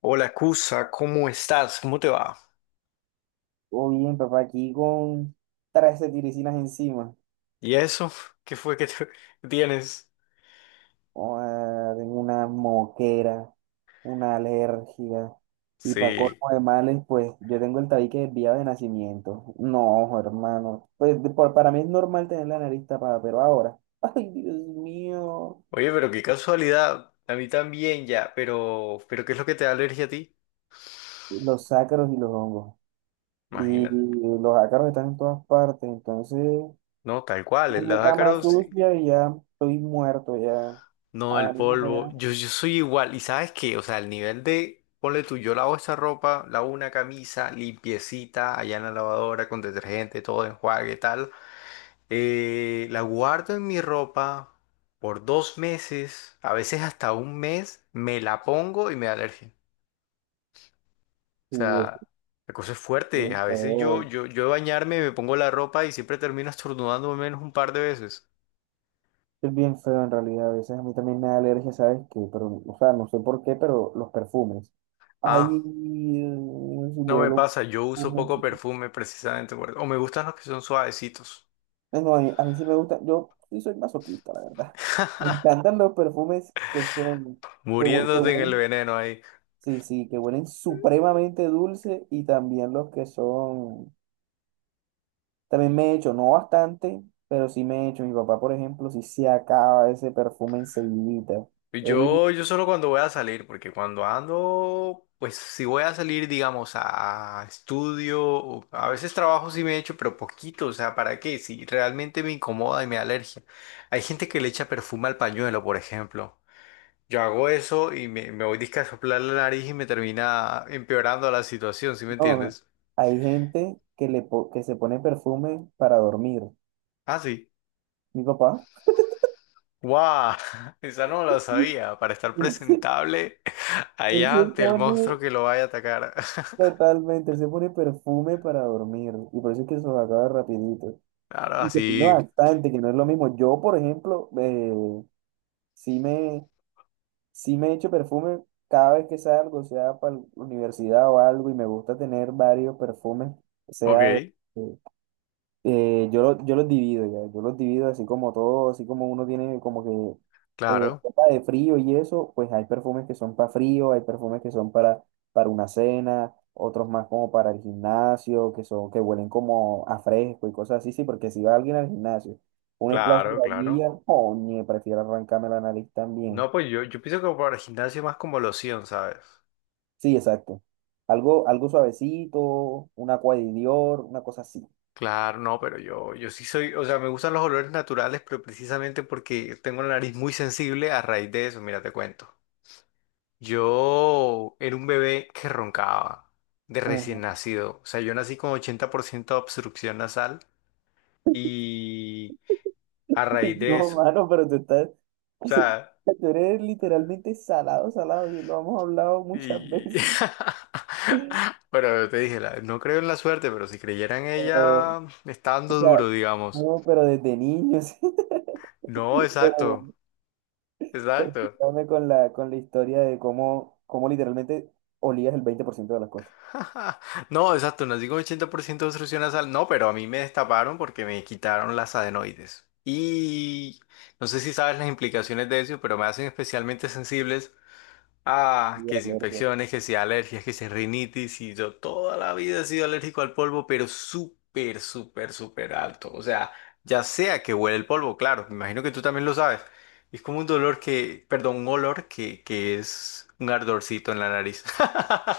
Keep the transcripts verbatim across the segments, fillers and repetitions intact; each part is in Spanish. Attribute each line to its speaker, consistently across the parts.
Speaker 1: Hola, Cusa, ¿cómo estás? ¿Cómo te va?
Speaker 2: Todo bien, papá, aquí con trece tiricinas encima.
Speaker 1: ¿Y eso? ¿Qué fue que te- tienes?
Speaker 2: Joda, tengo una moquera, una alergia. Y para
Speaker 1: Sí.
Speaker 2: colmo de males, pues yo tengo el tabique desviado de nacimiento. No, hermano. Pues de- por- para mí es normal tener la nariz tapada, pero ahora. Ay, Dios mío.
Speaker 1: Oye, pero qué casualidad. A mí también ya, pero, pero ¿qué es lo que te da alergia a ti?
Speaker 2: Los ácaros y los hongos. Y
Speaker 1: Imagínate.
Speaker 2: los ácaros están en todas partes. Entonces,
Speaker 1: No, tal cual,
Speaker 2: una
Speaker 1: los
Speaker 2: cama
Speaker 1: ácaros, sí.
Speaker 2: sucia y ya estoy muerto, ya.
Speaker 1: No, el
Speaker 2: Abanico
Speaker 1: polvo.
Speaker 2: pegado.
Speaker 1: Yo, yo soy igual. ¿Y sabes qué? O sea, el nivel de, ponle tú, yo lavo esta ropa, lavo una camisa, limpiecita, allá en la lavadora, con detergente, todo enjuague, tal. Eh, la guardo en mi ropa por dos meses, a veces hasta un mes, me la pongo y me da alergia. O
Speaker 2: Sí, eso
Speaker 1: sea,
Speaker 2: es
Speaker 1: la cosa es fuerte.
Speaker 2: bien
Speaker 1: A veces yo,
Speaker 2: feo.
Speaker 1: yo, yo de bañarme me pongo la ropa y siempre termino estornudando al menos un par de veces.
Speaker 2: Es bien feo en realidad, a veces a mí también me da alergia, ¿sabes qué? Pero, o sea, no sé por qué, pero los perfumes. Ay,
Speaker 1: Ah,
Speaker 2: si
Speaker 1: no me
Speaker 2: vuelo.
Speaker 1: pasa, yo uso poco
Speaker 2: Ujú.
Speaker 1: perfume precisamente por- O me gustan los que son suavecitos.
Speaker 2: Eh, No, a mí, a mí sí me gusta, yo sí soy masoquista, la verdad. Me encantan los perfumes que son, que, hue- que
Speaker 1: Muriéndote en el
Speaker 2: huelen,
Speaker 1: veneno ahí.
Speaker 2: sí, sí, que huelen supremamente dulce y también los que son, también me he hecho, no bastante, pero sí me he hecho. Mi papá, por ejemplo, sí se acaba ese perfume enseguidita. Él
Speaker 1: Yo, yo solo cuando voy a salir, porque cuando ando, pues si voy a salir, digamos, a estudio, o- a veces trabajo sí me echo, pero poquito, o sea, ¿para qué? Si realmente me incomoda y me da alergia. Hay gente que le echa perfume al pañuelo, por ejemplo. Yo hago eso y me, me voy disque a soplar la nariz y me termina empeorando la situación, ¿sí me
Speaker 2: No,
Speaker 1: entiendes?
Speaker 2: hay gente que, le po- que se pone perfume para dormir.
Speaker 1: Ah, sí.
Speaker 2: Mi papá,
Speaker 1: ¡Guau! Esa no la sabía, para estar
Speaker 2: él se,
Speaker 1: presentable
Speaker 2: él
Speaker 1: allá
Speaker 2: se
Speaker 1: ante el
Speaker 2: pone
Speaker 1: monstruo que lo vaya a atacar.
Speaker 2: totalmente, él se pone perfume para dormir. Y por eso es que se los acaba rapidito.
Speaker 1: Claro,
Speaker 2: Y se pone
Speaker 1: así.
Speaker 2: bastante, que no es lo mismo. Yo, por ejemplo, eh, sí me, sí me echo perfume cada vez que salgo, sea para la universidad o algo, y me gusta tener varios perfumes, sea de,
Speaker 1: Ok.
Speaker 2: Eh, yo, lo- yo los divido ya, yo los divido así como todo, así como uno tiene como que eh,
Speaker 1: Claro,
Speaker 2: ropa de frío y eso, pues hay perfumes que son para frío, hay perfumes que son para, para una cena, otros más como para el gimnasio, que son, que huelen como a fresco y cosas así, sí, porque si va alguien al gimnasio, un splash de
Speaker 1: claro, claro.
Speaker 2: vainilla, oye, prefiero arrancarme la nariz también.
Speaker 1: No, pues yo, yo pienso que para el gimnasio más como loción, ¿sabes?
Speaker 2: Sí, exacto. Algo, algo suavecito, una Aqua de Dior, una cosa así.
Speaker 1: Claro, no, pero yo, yo sí soy, o sea, me gustan los olores naturales, pero precisamente porque tengo la nariz muy sensible a raíz de eso, mira, te cuento. Yo era un bebé que roncaba de recién nacido, o sea, yo nací con ochenta por ciento de obstrucción nasal y a raíz de
Speaker 2: No,
Speaker 1: eso, o
Speaker 2: mano, pero tú estás,
Speaker 1: sea...
Speaker 2: tú eres literalmente salado, salado, y lo hemos hablado muchas
Speaker 1: Y...
Speaker 2: veces.
Speaker 1: Pero te dije, la- no creo en la suerte, pero si creyera en
Speaker 2: Pero,
Speaker 1: ella, está
Speaker 2: o
Speaker 1: dando
Speaker 2: sea,
Speaker 1: duro, digamos.
Speaker 2: no, pero desde niños,
Speaker 1: No,
Speaker 2: pero
Speaker 1: exacto, exacto.
Speaker 2: continuame con la, con la historia de cómo, cómo literalmente olías el veinte por ciento de las cosas.
Speaker 1: No, exacto, nací con ochenta por ciento de obstrucción nasal. No, pero a mí me destaparon porque me quitaron las adenoides. Y no sé si sabes las implicaciones de eso, pero me hacen especialmente sensibles. Ah,
Speaker 2: Y
Speaker 1: que si
Speaker 2: alergias.
Speaker 1: infecciones, que si alergias, que si rinitis, y yo toda la vida he sido alérgico al polvo, pero súper, súper, súper alto. O sea, ya sea que huele el polvo, claro, me imagino que tú también lo sabes. Es como un dolor que, perdón, un olor que, que es un ardorcito en la nariz.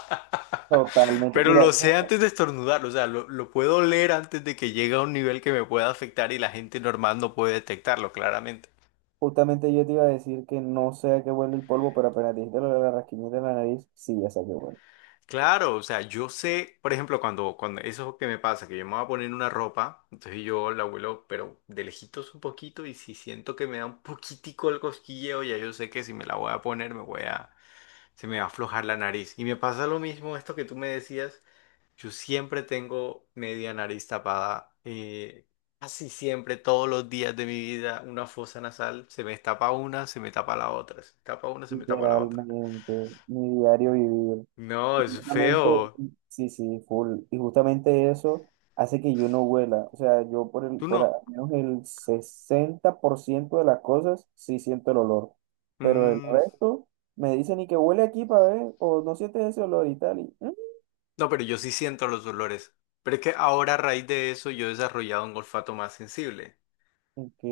Speaker 2: Totalmente.
Speaker 1: Pero
Speaker 2: Mira,
Speaker 1: lo sé
Speaker 2: ju-
Speaker 1: antes de estornudar, o sea, lo, lo puedo oler antes de que llegue a un nivel que me pueda afectar y la gente normal no puede detectarlo, claramente.
Speaker 2: justamente yo te iba a decir que no sé a qué huele el polvo, pero apenas dijiste lo de la rasquiñita en la nariz, sí, ya sé a qué huele.
Speaker 1: Claro, o sea, yo sé, por ejemplo, cuando, cuando eso que me pasa, que yo me voy a poner una ropa, entonces yo la vuelo, pero de lejitos un poquito, y si siento que me da un poquitico el cosquilleo, ya yo sé que si me la voy a poner, me voy a, se me va a aflojar la nariz. Y me pasa lo mismo, esto que tú me decías, yo siempre tengo media nariz tapada, eh, casi siempre, todos los días de mi vida, una fosa nasal, se me tapa una, se me tapa la otra, se me tapa una, se me tapa la otra.
Speaker 2: Literalmente, mi diario vivir.
Speaker 1: No,
Speaker 2: Y
Speaker 1: es
Speaker 2: justamente,
Speaker 1: feo.
Speaker 2: sí, sí, full. Y justamente eso hace que yo no huela. O sea, yo por el,
Speaker 1: Tú
Speaker 2: por al
Speaker 1: no.
Speaker 2: menos el sesenta por ciento de las cosas sí siento el olor. Pero el
Speaker 1: Mm,
Speaker 2: resto me dicen y que huele aquí para ver, o no sientes ese olor y tal. Y, "Mm,
Speaker 1: no, pero yo sí siento los dolores. Pero es que ahora a raíz de eso yo he desarrollado un olfato más sensible.
Speaker 2: ok."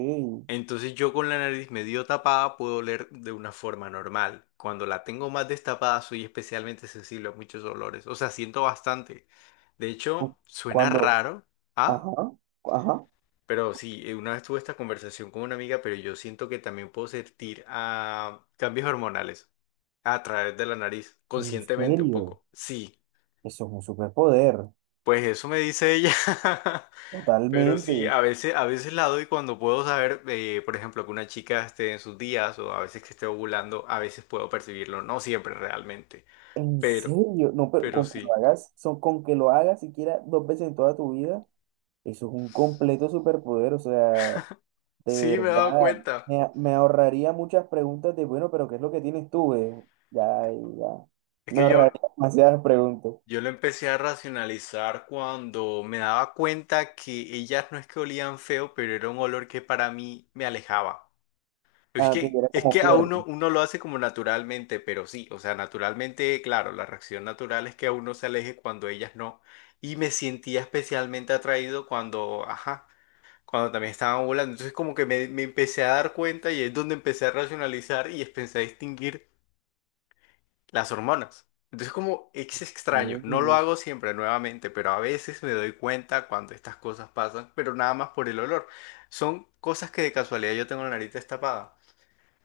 Speaker 1: Entonces yo con la nariz medio tapada puedo oler de una forma normal. Cuando la tengo más destapada soy especialmente sensible a muchos olores. O sea, siento bastante. De
Speaker 2: Cu-
Speaker 1: hecho, suena
Speaker 2: Cuando,
Speaker 1: raro, ¿ah?
Speaker 2: ajá, ajá,
Speaker 1: Pero sí, eh, una vez tuve esta conversación con una amiga, pero yo siento que también puedo sentir ah, cambios hormonales a través de la nariz,
Speaker 2: en
Speaker 1: conscientemente un
Speaker 2: serio,
Speaker 1: poco. Sí,
Speaker 2: eso es un superpoder,
Speaker 1: pues eso me dice ella. Pero sí,
Speaker 2: totalmente.
Speaker 1: a veces, a veces la doy cuando puedo saber, eh, por ejemplo, que una chica esté en sus días o a veces que esté ovulando, a veces puedo percibirlo, no siempre realmente,
Speaker 2: En
Speaker 1: pero,
Speaker 2: serio, no, pero
Speaker 1: pero
Speaker 2: con que lo
Speaker 1: sí,
Speaker 2: hagas, son, con que lo hagas siquiera dos veces en toda tu vida, eso es un completo superpoder, o sea, de
Speaker 1: sí me he dado
Speaker 2: verdad,
Speaker 1: cuenta.
Speaker 2: me, a- me ahorraría muchas preguntas de, bueno, pero ¿qué es lo que tienes tú, eh? Ya, ya,
Speaker 1: Es
Speaker 2: me
Speaker 1: que yo,
Speaker 2: ahorraría demasiadas preguntas.
Speaker 1: yo lo empecé a racionalizar cuando me daba cuenta que ellas no es que olían feo, pero era un olor que para mí me alejaba. Es
Speaker 2: Ah, que
Speaker 1: que,
Speaker 2: era
Speaker 1: es
Speaker 2: como
Speaker 1: que a
Speaker 2: fuerte.
Speaker 1: uno, uno lo hace como naturalmente, pero sí, o sea, naturalmente, claro, la reacción natural es que a uno se aleje cuando ellas no. Y me sentía especialmente atraído cuando, ajá, cuando también estaban volando. Entonces como que me, me empecé a dar cuenta y es donde empecé a racionalizar y empecé a distinguir las hormonas. Entonces como es extraño, no lo hago siempre nuevamente, pero a veces me doy cuenta cuando estas cosas pasan, pero nada más por el olor. Son cosas que de casualidad yo tengo la nariz destapada.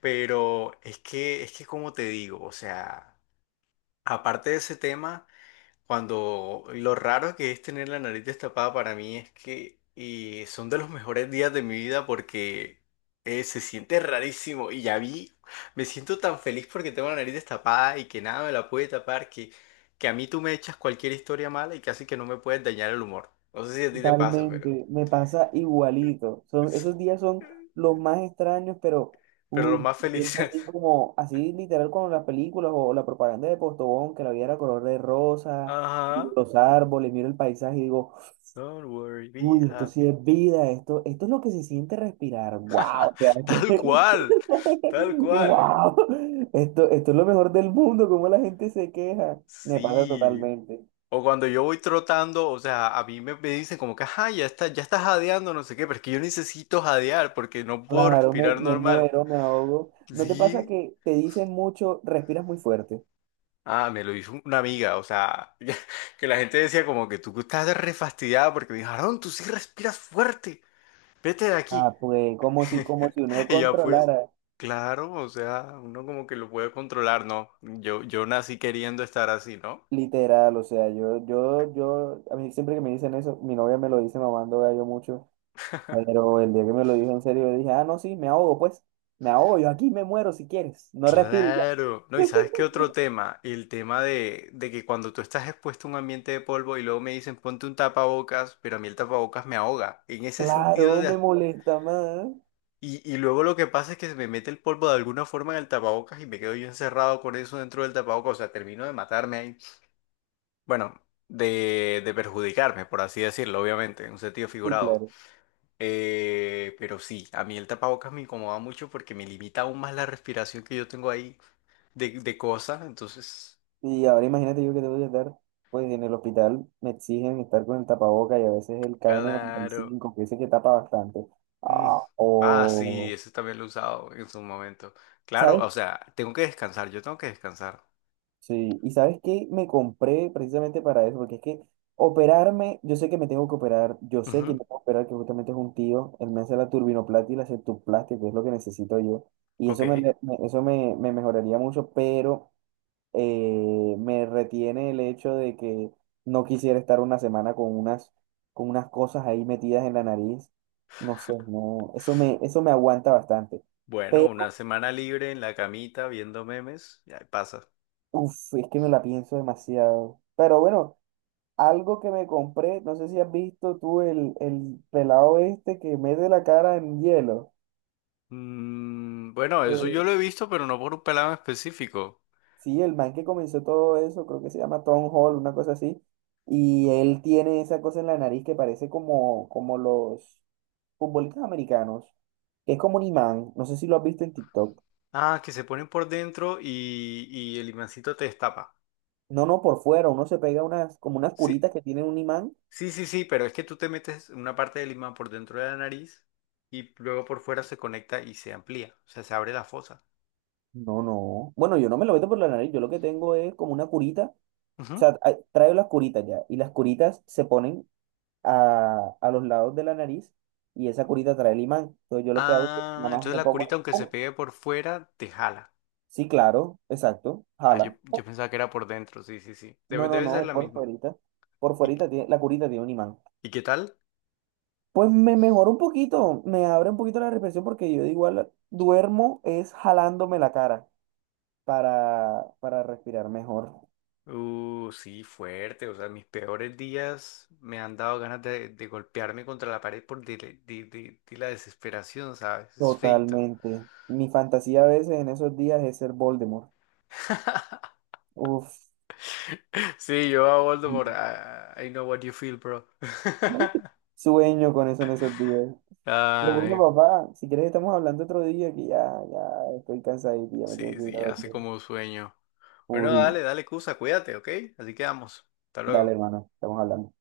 Speaker 1: Pero es que, es que como te digo, o sea, aparte de ese tema, cuando lo raro que es tener la nariz destapada para mí es que eh, son de los mejores días de mi vida porque eh, se siente rarísimo y ya vi, me siento tan feliz porque tengo la nariz destapada y que nada me la puede tapar, que, que a mí tú me echas cualquier historia mala y casi que no me puedes dañar el humor. No sé si a ti te pasa, pero...
Speaker 2: Totalmente, me pasa igualito. Son, esos días son los más extraños, pero
Speaker 1: Pero los
Speaker 2: uy,
Speaker 1: más
Speaker 2: me siento
Speaker 1: felices.
Speaker 2: así como, así literal como las películas o la propaganda de Postobón, que la vida era color de rosa, miro
Speaker 1: Ajá.
Speaker 2: los árboles, miro el paisaje y digo,
Speaker 1: Don't worry, be
Speaker 2: uy, esto sí
Speaker 1: happy.
Speaker 2: es vida, esto, esto es lo que se siente respirar. Wow, o sea, esto
Speaker 1: Tal
Speaker 2: es-
Speaker 1: cual, tal cual.
Speaker 2: wow, esto, esto es lo mejor del mundo, como la gente se queja. Me pasa
Speaker 1: Sí.
Speaker 2: totalmente.
Speaker 1: O cuando yo voy trotando, o sea, a mí me, me dicen como que, ajá, ya está, ya estás jadeando, no sé qué, pero es que yo necesito jadear porque no puedo
Speaker 2: Claro, me,
Speaker 1: respirar
Speaker 2: me
Speaker 1: normal.
Speaker 2: muero, me ahogo. ¿No te pasa
Speaker 1: Sí.
Speaker 2: que te dicen mucho, respiras muy fuerte?
Speaker 1: Ah, me lo hizo una amiga, o sea, que la gente decía como que tú estás refastidiada porque me dijo, Aarón, tú sí respiras fuerte, vete de aquí.
Speaker 2: Ah, pues como si, como si uno
Speaker 1: Y ya pues,
Speaker 2: controlara,
Speaker 1: claro, o sea, uno como que lo puede controlar, ¿no? Yo, yo nací queriendo estar así, ¿no?
Speaker 2: literal, o sea, yo, yo, yo, a mí siempre que me dicen eso, mi novia me lo dice mamando gallo mucho, pero el día que me lo dijo en serio, yo dije, ah, no, sí, me ahogo, pues, me ahogo, yo aquí me muero si quieres, no respiro y ya.
Speaker 1: Claro, no, y sabes qué otro tema, el tema de, de que cuando tú estás expuesto a un ambiente de polvo y luego me dicen ponte un tapabocas, pero a mí el tapabocas me ahoga. En ese sentido
Speaker 2: Claro,
Speaker 1: de...
Speaker 2: me
Speaker 1: as-
Speaker 2: molesta más.
Speaker 1: Y, y luego lo que pasa es que se me mete el polvo de alguna forma en el tapabocas y me quedo yo encerrado con eso dentro del tapabocas, o sea, termino de matarme ahí. Bueno, de, de perjudicarme, por así decirlo, obviamente, en un sentido
Speaker 2: Sí,
Speaker 1: figurado.
Speaker 2: claro.
Speaker 1: Eh, pero sí, a mí el tapabocas me incomoda mucho porque me limita aún más la respiración que yo tengo ahí de, de cosas, entonces...
Speaker 2: Y ahora imagínate yo que tengo que estar, pues en el hospital me exigen estar con el tapaboca y a veces el kn
Speaker 1: Claro.
Speaker 2: cinco que ese que tapa bastante.
Speaker 1: Mm.
Speaker 2: Ah,
Speaker 1: Ah, sí,
Speaker 2: o,
Speaker 1: ese también lo he usado en su momento. Claro,
Speaker 2: ¿sabes?
Speaker 1: o sea, tengo que descansar, yo tengo que descansar.
Speaker 2: Sí, y ¿sabes qué? Me compré precisamente para eso, porque es que operarme, yo sé que me tengo que operar, yo sé que me
Speaker 1: Ujú,
Speaker 2: tengo que operar, que justamente es un tío, él me hace la turbinoplastia y la septoplastia, que es lo que necesito yo, y eso me,
Speaker 1: ok.
Speaker 2: le- me- eso me, me mejoraría mucho, pero eh, me retiene el hecho de que no quisiera estar una semana con unas, con unas cosas ahí metidas en la nariz. No sé, no, eso me, eso me aguanta bastante.
Speaker 1: Bueno, una
Speaker 2: Pero,
Speaker 1: semana libre en la camita viendo memes, ya pasa.
Speaker 2: uff, es que me la pienso demasiado. Pero bueno, algo que me compré, no sé si has visto tú el, el pelado este que mete la cara en hielo.
Speaker 1: Mm, bueno, eso yo
Speaker 2: Eh,
Speaker 1: lo he visto, pero no por un pelado en específico.
Speaker 2: sí, el man que comenzó todo eso, creo que se llama Tom Hall, una cosa así. Y él tiene esa cosa en la nariz que parece como, como los, futbolistas americanos, que es como un imán, no sé si lo has visto en TikTok.
Speaker 1: Ah, que se ponen por dentro y, y el imancito te destapa.
Speaker 2: No, no, por fuera, uno se pega unas, como unas
Speaker 1: Sí,
Speaker 2: curitas que tienen un imán.
Speaker 1: sí, sí, sí, pero es que tú te metes una parte del imán por dentro de la nariz y luego por fuera se conecta y se amplía, o sea, se abre la fosa.
Speaker 2: No, no. Bueno, yo no me lo meto por la nariz, yo lo que tengo es como una curita. O sea,
Speaker 1: Ujú.
Speaker 2: a- traigo las curitas ya, y las curitas se ponen a, a los lados de la nariz, y esa curita trae el imán. Entonces yo lo que hago es que
Speaker 1: Ah,
Speaker 2: nada más
Speaker 1: entonces
Speaker 2: me
Speaker 1: la curita,
Speaker 2: pongo.
Speaker 1: aunque se
Speaker 2: ¡Pum!
Speaker 1: pegue por fuera, te jala.
Speaker 2: Sí, claro, exacto,
Speaker 1: Ah, yo,
Speaker 2: jala. ¡Pum!
Speaker 1: yo pensaba que era por dentro, sí, sí, sí. Debe,
Speaker 2: No, no,
Speaker 1: debe
Speaker 2: no,
Speaker 1: ser
Speaker 2: es
Speaker 1: la
Speaker 2: por
Speaker 1: misma.
Speaker 2: fuerita. Por
Speaker 1: ¿Y,
Speaker 2: fuerita tiene, la curita tiene un imán.
Speaker 1: y qué tal?
Speaker 2: Pues me mejora un poquito, me abre un poquito la respiración porque yo de igual duermo es jalándome la cara para, para respirar mejor.
Speaker 1: Uh, sí, fuerte. O sea, mis peores días me han dado ganas de, de golpearme contra la pared por de, de- de- de la desesperación, ¿sabes? Es feito.
Speaker 2: Totalmente. Mi fantasía a veces en esos días es ser Voldemort. Uf,
Speaker 1: Sí, yo a Voldemort. I, I know what you feel, bro.
Speaker 2: sueño con eso en esos días. Pero bueno,
Speaker 1: Ay,
Speaker 2: papá, si quieres estamos hablando otro día que ya, ya estoy cansadito y ya me tengo
Speaker 1: sí,
Speaker 2: que ir a
Speaker 1: sí, hace
Speaker 2: dormir.
Speaker 1: como un sueño. Bueno,
Speaker 2: Full.
Speaker 1: dale, dale, Cusa, cuídate, ¿ok? Así quedamos. Hasta
Speaker 2: Dale,
Speaker 1: luego.
Speaker 2: hermano, estamos hablando.